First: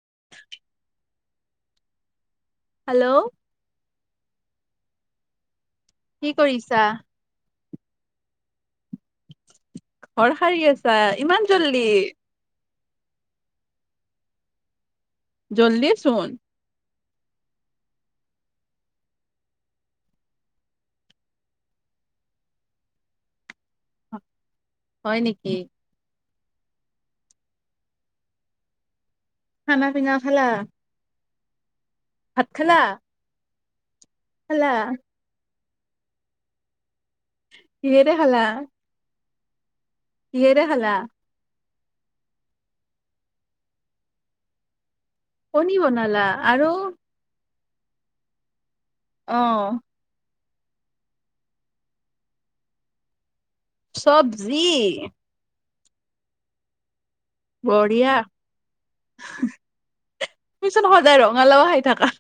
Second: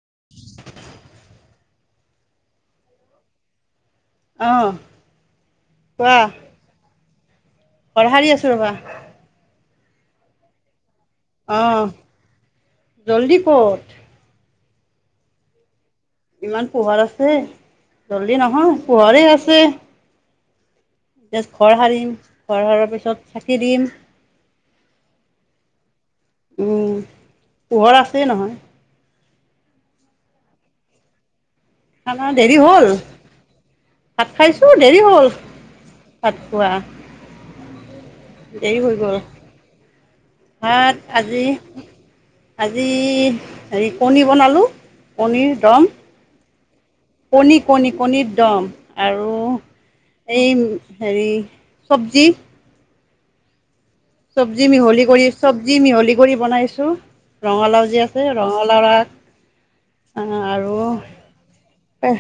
[unintelligible] Hello. অ। কি কৰিছা? ঘৰ হাৰি আছো, ৰবা। ঘৰ সাৰী আছে। ইমান অঁ জল্দি। জল্দি ক'ত? জল্দি ইমান পোহৰ আছে জল্দি নহয়, পোহৰে আছে। এতিয়া ঘৰ সাৰিম, ঘৰ সাৰাৰ পিছত চাকি দিম। হয় নেকি। উম, পোহৰ আছেই নহয়। খানা, পিনা খালা? খানা ভাত দেৰি খালা? হ'ল। ভাত খালা খাইছো, দেৰি হ'ল। পাতোৱা- [unintelligible] কিহে দি খালা? কিহেৰে খালা? ভাত আজি- আজি হেৰি, কণী বনালো। কণীৰ কণী দম। বনালা আৰু- কণী, কণী, কণীৰ দম। আৰু অঁহ এই হেৰি, চবজি- চবজি মিহলি কৰি, চব- যি মিহলি কৰি বনাইছো। ৰঙালাও, যি' বঢ়িয়া আছে, ৰঙালাও আগ তুমিচোন সদায় ৰঙালাও খাই থাকা। আৰু-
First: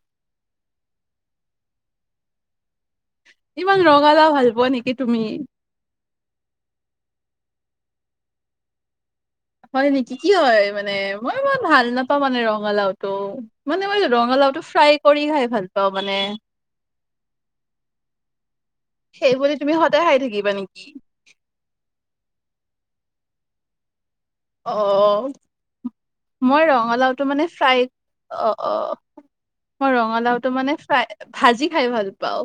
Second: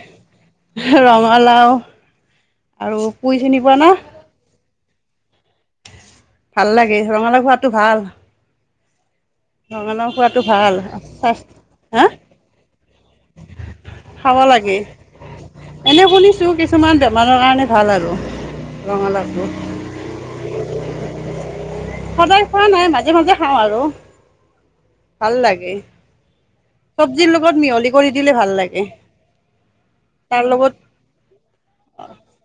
ৰঙালাও আৰু- পুই চিনি পোৱা ইমান না ৰঙালাও ভাল পোৱা নে- কি তুমি? ভাল লাগে ৰঙালা খোৱটো ভাল। হয় ৰঙালাও নেকি কি খোৱাটো হয় ভাল মানে মই স্বাস্থ্য ইমান ভাল হা নাপাওঁ মানে ৰঙালাওটো মানে মই খাব ৰঙালাওটো লাগে ফ্ৰাই কৰি খাই ভাল পাও এনে মানে শুনিছোঁ কিছুমান বেমাৰৰ কাৰণে ভাল আৰু সেই ৰঙালাওটো বুলি তুমি সদায় খাই থাকিবা নেকি। সদায় খোৱা নাই মাজে মাজে খাওঁ আৰু। অ ভাল লাগে মই ৰঙালাওঁটো চব্জিৰ মানে লগত ফ্ৰাই মিহলি কৰি দিলে ভাল অ অ লাগে মই তাৰ ৰঙালাওটো লগত মানে ফাই ভাজি খাই ভাল পাওঁ।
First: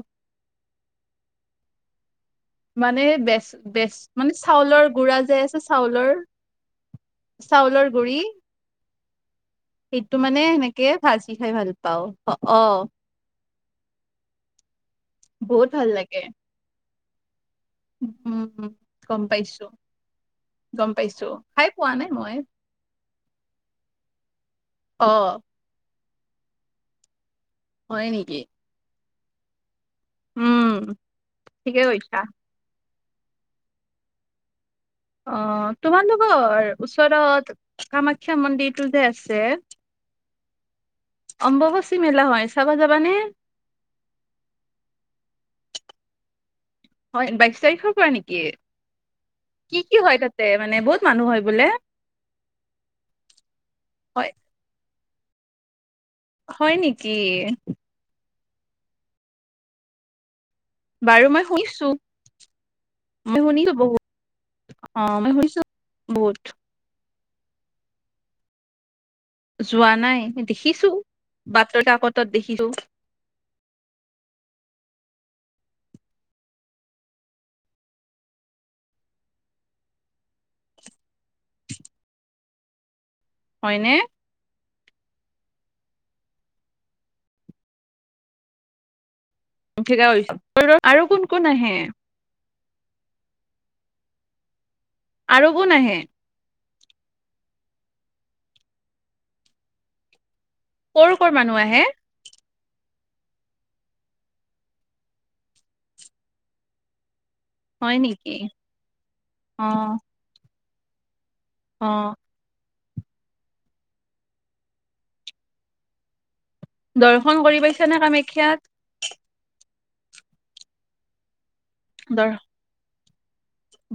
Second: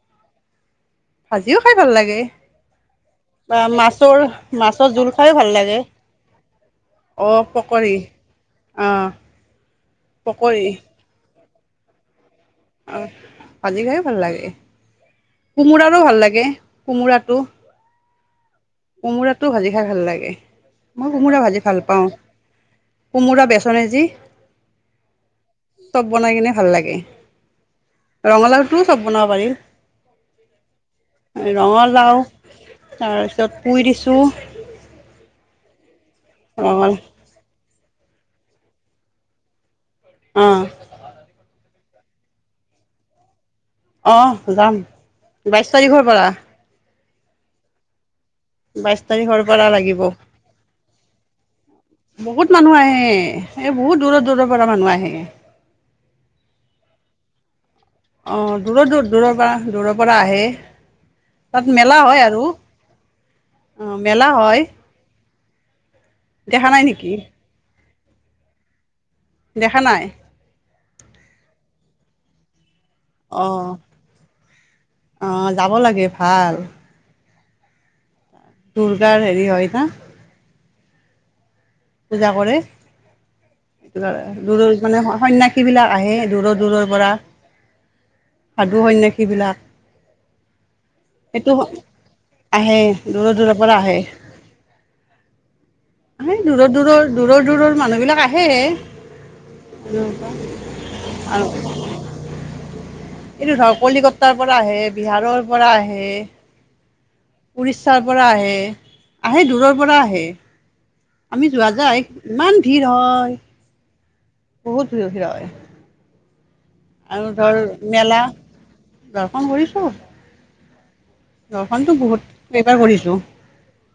ভাজিও খাই ভাল লাগে। মানে বেচ বা বেচ মাছৰ মানে মাছৰ চাউলৰ জোল গুড়া খাইও যাই ভাল আছে লাগে চাউলৰ অ', চাউলৰ পকৰী গু়ৰি। অ', সেইটো মানে পকৰী সেনেকে ভাল। কি খাই ভাল পাওঁ। অ অ। আজি খাই ভাল লাগে। কোমোৰাৰো ভাল লাগে। কোমোৰাটো। উম। গম কোমোৰাটো পাইছো ভাজি খাই ভাল লাগে। গম মই পাইছো কোমোৰা ভাজি খাই ভাল পোৱা পাওঁ। নাই মই কোমোৰা বেচন এ যি। অ চব বনাই কিনে ভাল লাগে। হয় নেকি ৰঙালাও টো চব। বনাব পাৰি। উম ঠিকে ৰঙা কৈছা লাওঁ। তাৰ। য'ত পুই দিছোঁ। অ। তোমাল লোকৰ ৰঙাল ওচৰত। কামাখ্যা মন্দিৰটো যে আছে। অ। অম্ববচী মেলা হয় চাবা যাবানে। অ হ যাম বাইশ তাৰিখৰ পৰা। হয় বাইশ তাৰিখৰ পৰা নেকি। বাইশ তাৰিখৰ পৰা কি কি লাগিব হয় তাতে মানে বহুত মানুহ হয় বোলে বহুত মানুহ আহে এই বহুত দূৰৰ হয় দূৰৰ পৰা মানুহ আহে। হয় নেকি। অ দূৰৰ দূৰ দূৰৰ পৰা দূৰৰ পৰা আহে। বাৰু মই তাত শুনিছো মেলা হয় আৰু ম শুনিছো অঁ মেলা হয় বহুত অ মই শুনিছো। বহুত দেখা নাই নেকি। যোৱা নাই দেখিছো। বাতৰ কাকতত দেখিছো। আহ আহ যাব লাগে ভাল। দুৰ্গাৰ হেৰি হয় ন। পূজা কৰে। হয়নে [unintelligible] মানে সন্য়্যাসীবিলাক আহে দূৰৰ দূৰৰ পৰা সাধু সন্য়্যা। ঠিকাছো আৰু কোন কোন সেইটো আহে। আহে দূৰৰ দূৰৰ পৰা আহে। আৰু কোন আহে। দূৰ দূৰৰ দূৰৰ দূৰৰ মানুহ বিলাক আহে। কৰ' কৰ' আৰু মানুহ আহে। এইটো ধৰ কলিকতাৰ পৰা আহে বিহাৰৰ পৰা আহে। হয় উৰিষ্যাৰ পৰা নেকি আহে আহে অ দূৰৰ পৰা আহে। আমি যোৱা অ যায় ইমান। ভিৰ হয়। বহুত বি ভিৰ হয়। দৰ্শন কৰি পাইছা নে কামাখ্যাত। ঘৰখন কৰিছো। ঘশনতটো বহুত দৰ কেবাৰ কৰিছোঁ।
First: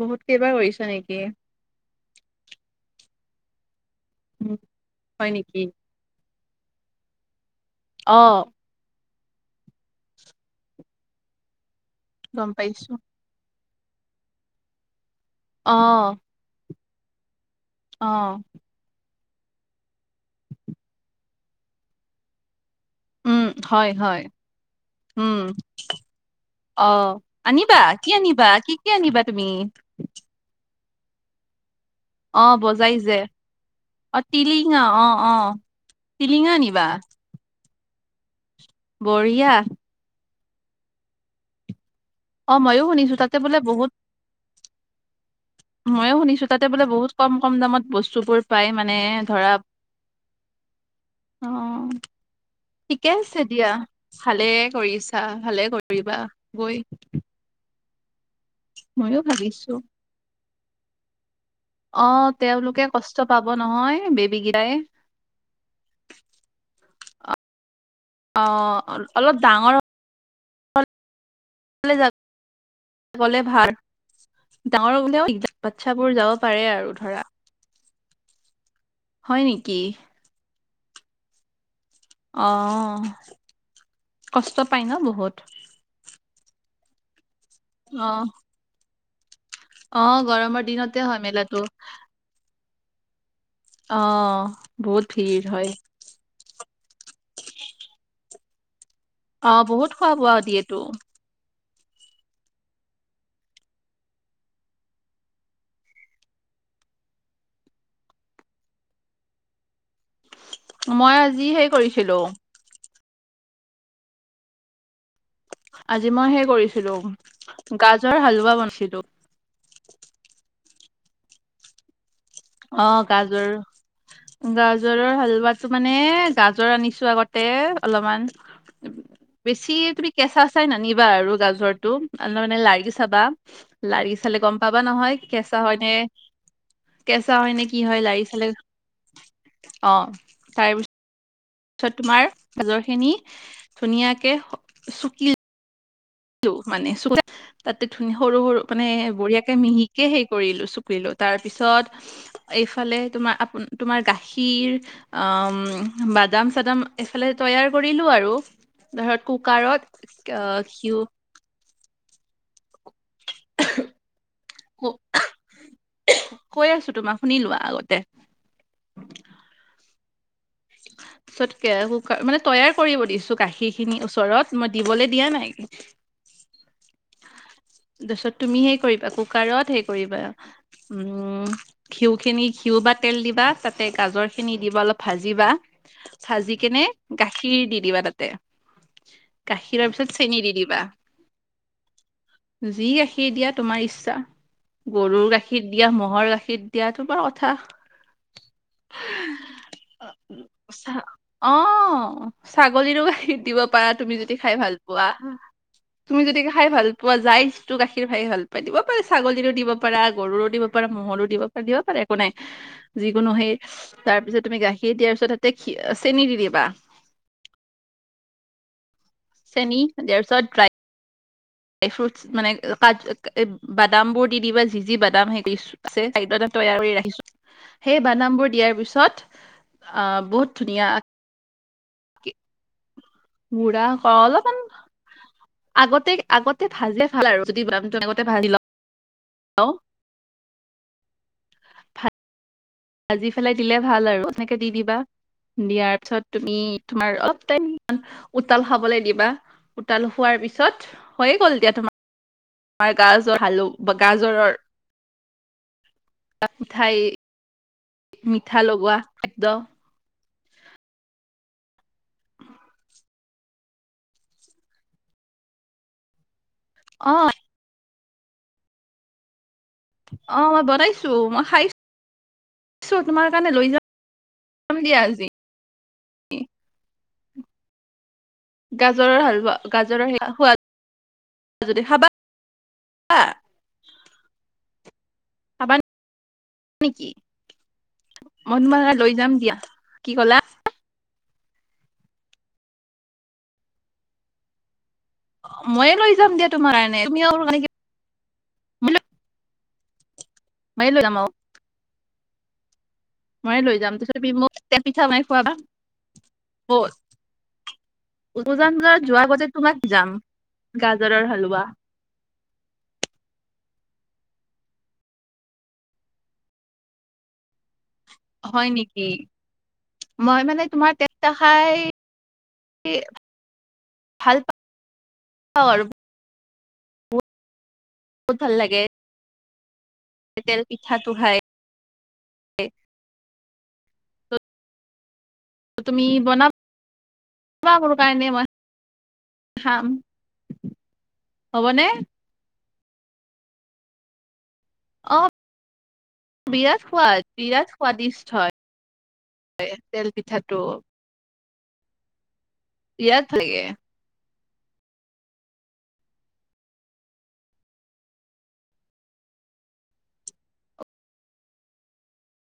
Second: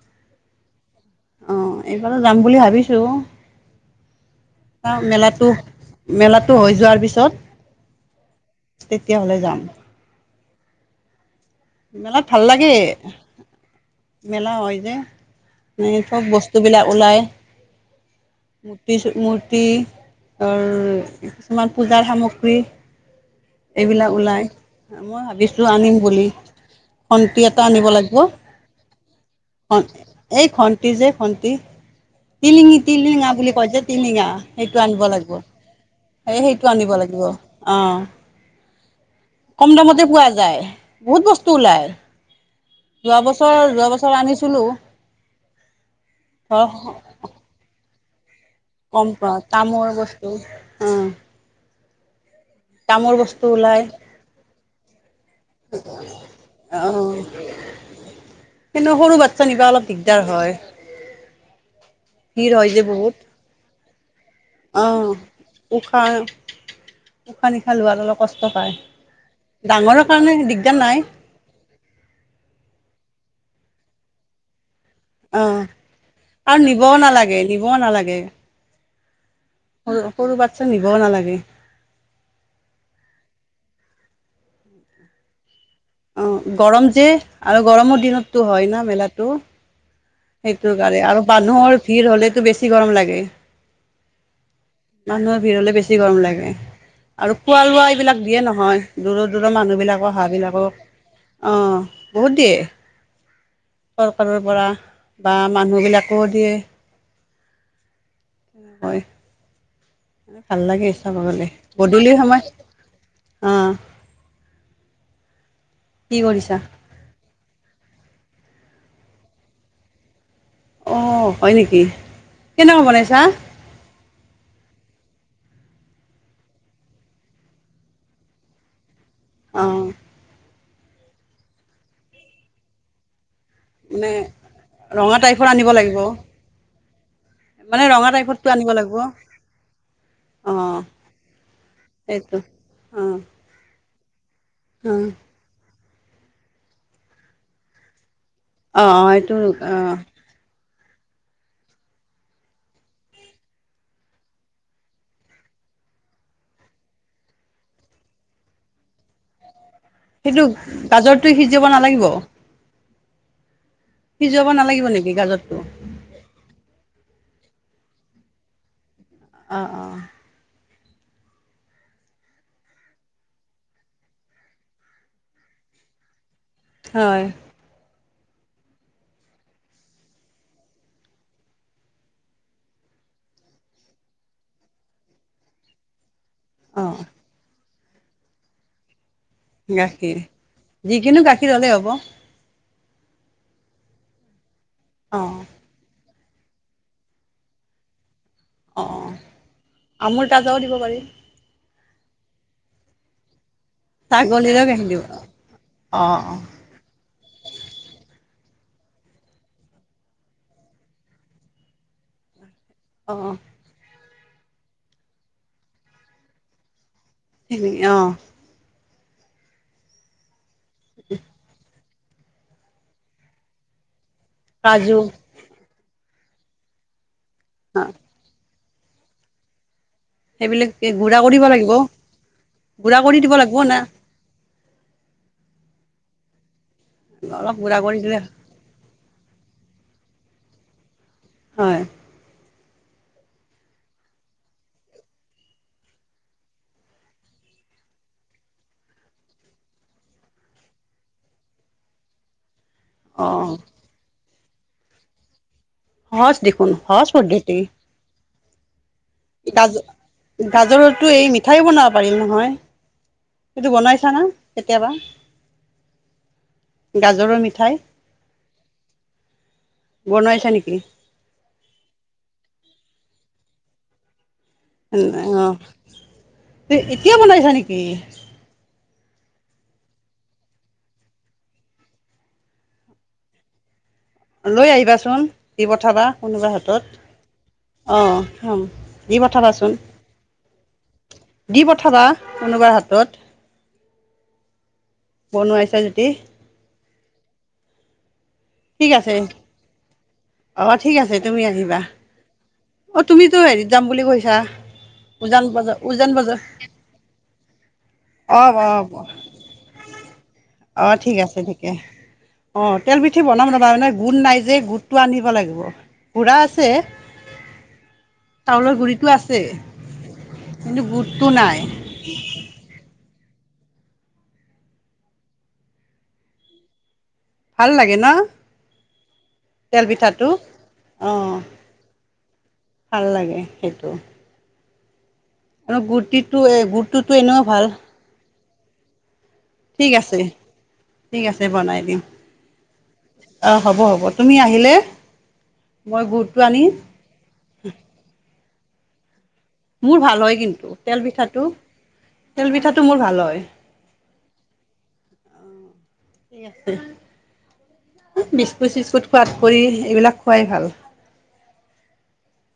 বহুত কেইবাৰ কৰিছা নে। কি। এইফালে যাম বুলি ভাবিছো। উম, [inaudible] হয় মেলাটো নেকি মেলাত। -টো হৈ যোৱাৰ পিছত অ'হ। তেতিয়াহলে যাম। মেলাত ভাল গম লাগে। পাইছো মেলা হয় যে। অ নে চব বস্তু বিলাক। ওলায় অ মুতিছো। মূৰ্তি। আৰ তোমাৰ পূজাৰ সামগ্ৰী। উম, হয়, এইবিলাক হয়। ওলায়। মই উম, ভাবিছো আনিম বুলি। অ খন্তি এটা আনিবা। আনিব কি লাগিব আনিবা! কি কি আনিবা তুমি? সন্তি যে সন্তি। অ', টিলিঙি- বজাই যে টিলিঙা বুলি কয় যে অ', টিলিঙা। সেইটো আনিব অ', লাগিব। অ', এই টিলিঙা সেইটো আনিবা আনিব লাগিব অ'হ। বঢ়িয়া। পোৱা যায়। বহুত বস্তু। টোলাই। অ', ময়ো শুনিছো যোৱা তাতে বোলে বছৰ, যোৱা বহুত বছৰ আনিছিলোঁ। ময়ো শুনিছো তাতে বোলে বহুত কম -কম দামত বস্তু। চুপুৰপ কম পোৱা তামৰ বস্তু, অ। অ', ঠিকে তামৰ আছে বস্তু দিয়া, ওলাই ভালে। কৰিছ। চা। ভালে কৰিবা অ গৈ। কিন্তু সৰু ময়ো বাচ্ছা নিবা ভাবিছো অলপ দিগদাৰ হয়। অ তেওঁলোকে কষ্ট পাব নহয়। বেব অহ উশা হ-নিশাহ লোৱাতো অলপ কষ্ট পায়, অ', অল- অলপ ডাঙৰ ডাঙৰৰ কাৰণে দিগদাৰ নাই। হ'লে যা- গলে ভাল। ডাঙৰ বোলেও। অ বাচ্ছাবোৰ যাব পাৰে আৰু ধৰা। এক। হয় নেকি? চা নিব নালাগে। অ, কষ্ট পাই ন বহুত। অ, গৰম। দে। আৰু গৰমৰ অ', দিনততো হয় না মেলাত। তো। অ', গৰমৰ সেইটো দিনতে কাৰণে হয় আৰু মেলাটো মানুহৰ ভিৰ হলেতটো বেছি। কি গৰম লাগে। অ বহুত মানুহৰ ভিৰ হলে হয়। বেছি গৰম লাগে আৰু খোৱা লোৱা এইবিলাক দিয়ে নহয়। দূৰৰ দূৰৰ অ', বহুত খোৱা মানুহবিলাকৰ বোৱা হাবিলাকক, দিয়েতো অ। বহুত দিয়ে, চৰকাৰৰ পৰা। বা মানুহবিলাকো দিয়ে, হয়। ভাল লাগে চাব মই গলে, আজি সেই গধূলি কৰিছিলো সময়। অ। আজি কি মই হেই কৰিছা কৰিছিলো, গ জৰ হালোৱা বনছিলো। অ হয় নেকি। অ, কেনেকুৱা বনাইছা গাজৰ, গাজ। গাজৰৰ হালোৱাাতটো মানে গাজৰ আনিছো আগতে অলপমান। বেছি অঁ তুমি কেঁচা আ। চাই নানিবা আৰু গাজৰটো আ মানে লাৰি চাবা। মানে লাৰি চালে গম পাবা নহয় ৰঙা টাইপৰ কেঁচা আনিব হয়, নে। লাগিব কেঁচা হয় নে কি মানে হয়, ৰঙা লাৰি চালে, টাইপৰটো আনিব লাগিব অ তাৰ অঁ পিছত। তাৰছত তোমাৰ সেইটো মাজৰ খিনি। অঁ ধুনীয়া কে অঁ শুকিল। মানে চু তাতে ধুনীয়া। সৰু সৰু মানে অঁ অঁ এইটো বঢ়িয়াকে অঁ মিহিকে হেইৰিলো চ। তুলিলোঁ তাৰ পিছত, এইফালে তোমাৰ তোমাৰ গাখীৰ, বাদাম চাদাম এইফালে তৈয়াৰ কৰিলো আৰু। ধৰ কুকাৰত, আহ ঘিউ হিযুলো। দ নালাগিব সিজোৱাব নালাগিব নেকি? গাজৰতটো। কৈ আছো তোমাক শুনি লোৱা, আগতে। অ অ। পিছত কুকাৰ মানে, তৈয়াৰ কৰিব দিছো গাখীৰ খিনি ওচৰত মই দিবলৈ দিয়া নাই। ছ। তাৰপিছত তুমি হেই কৰিবা কুকাৰত হেই কৰিবা, উম ঘিউ খিনি ঘিউ বা তেল দিবা তাতে গাজৰ খিনি দিবা অলপ ভাজিবা। চাজি কেনে অঁ গাখীৰ দি। দিবা তাতে। গাখীৰৰ পিছত গাখীৰ, চেনি দি দিবা যিকিনো গাখীৰ ললেই হ'ব। যি ৰাখি দিয়া তোমাৰ ইচ্ছা। গৰুৰ অঁ গাখীৰ দিয়া মহ'হৰ গাখীৰ। গাখীত দিয়াটো বাৰ কথা। অ, আমুৰ তাজাও দিব পাৰি। চা- অ ছাগলী বাকি দিব। পাৰা তুমি যদি খাই ছাগলীৰো ভাল গাখীৰ দিব পোৱা, অঁ তুমি অঁ যদি খাই ভাল। যাইছটো গাখীৰ খাই ভাল পাই দিব পাৰে ছাগলীৰো দিব পাৰা গৰুৰো দিব পাৰা ম'হৰো দিব পাৰা দিব পাৰে একো নাই অঁ যিকোনো সেই তাৰপিছত তুমি গাখীৰ দিয়াৰ পিছত তাতে চেনি দি দিবা ই অঁ! চেনি দিয়াৰ পিছত ড্ৰাই উম ড্ৰাই ফ্ৰুটছ মানে কাজু অ' বা বাদাম বোৰ দি দিবা যি কাজু যি বাদাম সেই আছে খাদ্য এটা তৈয়াৰ কৰি ৰাখিছো। সেই বাদাম বোৰ দিয়াৰ, তাৰ পিছত, আহ বহুত সেইবিলাক ধুনীয়া দি গুৰা কৰিব লাগিব। গুঢ়া কৰি দিব লাগিব না, গুড়া কৰ- অলপমান আগতে আগতে ভাজিয়ে ভাল আৰু অলপ যদি গুড়া কৰি দিলে আগতে ভাজি ল, হেল্'! হয়! ভাজি পেলাই দিলে ভাল আৰু এনেকে দি দিবা দিয়াৰ পিছত তুমি তোমাৰ অলপ টাইম উতল খাবলৈ দিবা উতাল হোৱাৰ পিছত হৈয়ে গ'ল দিয়া তোমাৰ। আমাৰ গাজৰ অ' হালো বা গাজৰৰ সহজ দেখোন মিঠাই সহজ পদ্ধতি মিঠা লগোৱা [unintelligible] গাজৰোটোএই মিঠাইয়ও বনাব পাৰিম নহয় সেইটো বনাইছানে কেতিয়াবা অ গাজৰৰ মিঠাই অঁ বনাইছা মই নেকি বনাইছো মই খাইছো তোমাৰ কাৰণে লৈ যাওঁ উম অ' এতিয়াও বনাইছা নেকি গাজৰৰ হালৱা গাজৰৰ সোৱাদ যদি খাবা লৈ আহিবাচোন দি খাবা পঠাবা কোনোবা হাতত নেকি অঁ মই হম তোমাৰ কাৰণে লৈ দি যাম দিয়া পঠাবাচোন কি ক'লা দি পঠাবা কোনোবাৰ হাতত বনোৱাইছা ময়ে যদি লৈ যাম দিয়া তোমাৰ কাৰনে তুমি ঠিক আছে অ ময়ে ঠিক লৈ যাম আছে আৰু তুমি আহিবা। অ তুমিতো ময়ে হেৰিত লৈ যাম বুলি তাৰপিছত তুমি কৈছা মোক তেল পিঠা বনাই উজান খোৱাবা বজাৰ উজান বজাৰ অ অ বজাত যোৱাৰ আগতে তোমাক যাম অ ঠিক গাজৰৰ আছে হালোৱা ঠিকে অ তেল পিঠি বনাম নবা মানে। গোণ নাই যে গোটটো আন্নব লাগিব পুৰা আছে। হয় চাউলৰ নেকি গুড়িটো আছে মই মানে কিন্তু তোমাৰ গুড়টো তো নাই খাই। ভাল পাওঁ আৰু। ভাল লাগে ন। বহুত ভাল লাগে তেল পিঠাটো তেল অ পিঠাটো খাই। ভাল লাগে সেই। টো। আৰু তুমি গুটিটো বনাবা এ গুটিটো এনেও ভাল। মোৰ কাৰণে মই খাম ঠিক আছে ঠিক আছে বনাই হ'বনে? দিম। অ হ'ব হ'ব তুমি আহি। অ আনি বিৰাজ সোৱাদ বিৰাজ সাদিষ্ট হয়। মোৰ তেল ভাল হয় পিঠাটো কিন্তু তেল পিঠাটো। তেল পিঠাটো মোৰ বিৰাট ভাল হয়। লাগে। ঠিকেই আছে বিস্কুট চিস্কুত খোৱাত কৈ এইবিলাক খোৱাই ভাল।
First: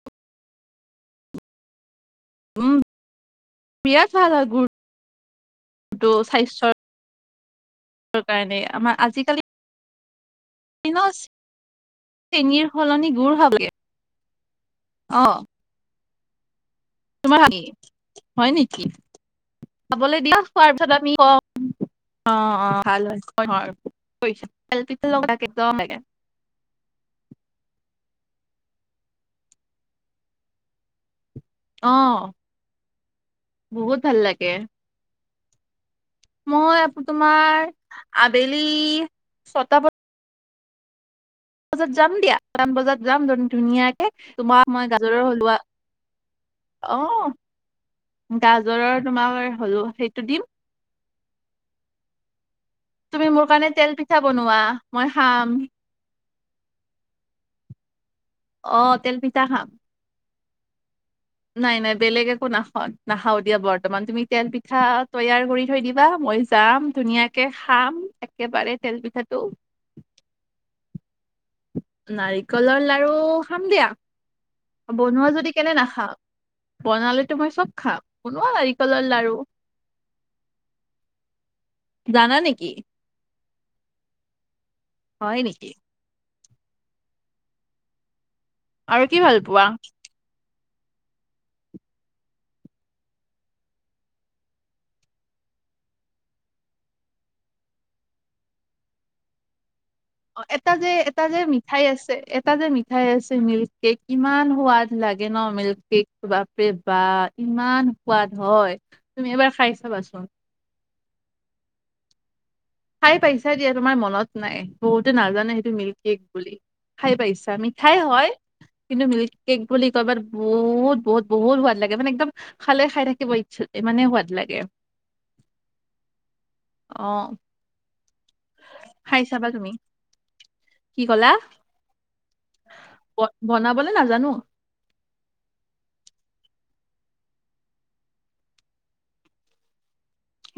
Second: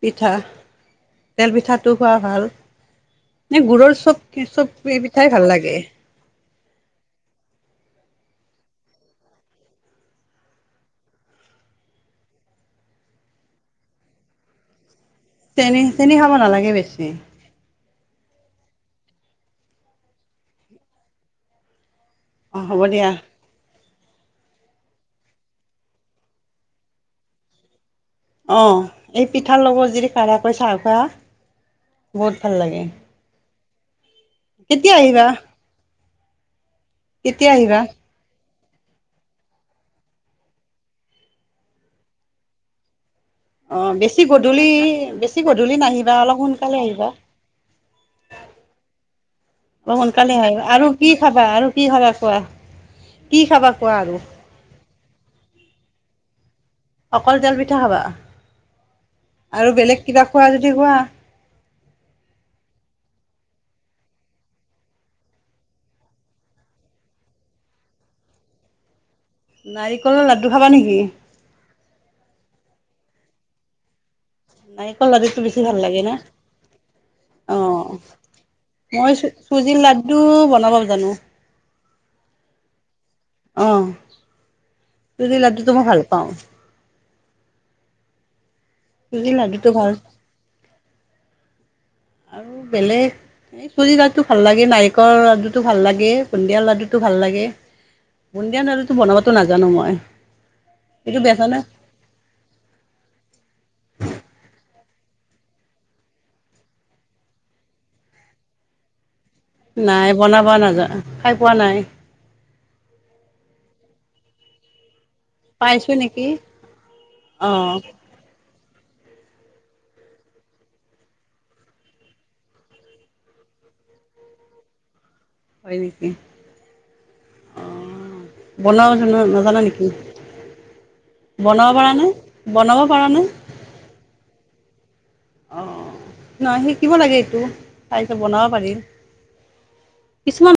পিঠা তেল পিঠাত। টো খোৱা ভাল উম, নে গুৰৰ বিৰাট চব ভাল হয় চব পিঠাই ভাল লাগে। গুৰটো স্বাস্থ্যৰ কাৰণে আমাৰ আজিকালি। দিনত চেনিৰ সলনি গুৰ খাব লাগে। অ' তেনে। চেনি খাব নালাগে বেছি। তোমাৰ। হয় নেকি খাবলৈ দিয়া খোৱাৰ পিছত আমি ক। অ অ হ'ব ভাল দিয়া হয়। পইচা পিছ লগত থাকে। অ এই পিঠা ল'গত যিদি কাঢ়াকৈ চাহ খোৱা। অ', বহুত ভাল লাগে। বহুত। ভাল লাগে কেতিয়া আহিবা। মই আ কেতিয়া তোমাৰ আহিবা আঠ। বেলি ছয়টা বজা। বজাত যাম দিয়া [unintelligible] বজাত। যাম অ ধুনীয়াকে বেছি তোমাৰ গধূলি মই গাজৰৰ বেছি হলোৱা গধূলি নাহিবা অলপ সোনকালে আহিবা অ গাজৰৰ তোমাৰ হলো অলপ সেইটো সোনকালে দিম। আহিবা আৰু কি খাবা আৰু কি খাবা কোৱা। তুমি কি মোৰ খাবা কাৰণে কোৱা তেল আৰু পিঠা বনোৱা মই খাম। অকল তেল পিঠা খাবা। অ তেল পিঠা খাম। আৰু বেলেগ কিবা খোৱা যদি খোৱা। নাই নাই বেলেগ একো নাখাও নাখাও দিয়া বৰ্তমান তুমি তেল পিঠা তৈয়াৰ কৰি থৈ দিবা মই যাম ধুনীয়াকে খাম একেবাৰে তেল পিঠাটো। নাৰিকলৰ লাডু খাবা নেকি। নাৰিকলৰ লাৰু খাম দিয়া। নাৰিকল বনোৱা লাডুটো যদি বেছি কেলে ভাল লাগে নাখাম ন বনালেতো মই অ চব খাম বনোৱা নাৰিকলৰ মই চু লাৰু চুজিৰ লাডু বনাব জানো। জানা নেকি অ। যদি হয় নেকি লডুটো মই ভাল পাওঁ। আৰু কি চুজি ভাল পোৱা। লাড্ডুটো ভাল আৰু বেলেগ এই চুজিৰ লাডুটো ভাল লাগে নাৰিকলৰ লাডুটো ভাল লাগে বুন্দিয়াৰ লাডুটো ভাল লাগে বুন্দিয়া লাডুটো বনাবাতো নাজানো মই। অ এটা যে এইটো এটা যে বেচনে মিঠাই আছে এটা যে মিঠাই আছে মিল্ক কেক কিমান সোৱাদ। লাগে ন মিল্ক কেক বাপৰে বা ইমান সোৱাদ হয়। তুমি এবাৰ খাই নাই চাবাচোন বনাব নাযা। খাই পোৱা নাই। খাই পাইছা দিয়া তোমাৰ মনত নাই বহুত। সটো নাজানে সেইটো পাইছো মিল্ক কেক নেকি? বুলি খাই পাই ইচ্ছা অ', মিঠাই হয়। কিন্তু মিল্ক কেক বুলি কৰবাত বহুত বহুত বহুত সোৱাদ লাগে মানে একদম খালে খাই থাকিব ইচ্ছা মানে সোৱাদ লাগে হয় নেকি অ অ। বনাব জো খাই চাবা নাজানা তুমি নেকি কি ক'লা বনাব পাৰা নে বনাব পাৰা নে। ব- বনাবলে নাজানো অ নহ শিকিব লাগে এইটো তাইতো বনাব পাৰি কিছুমান।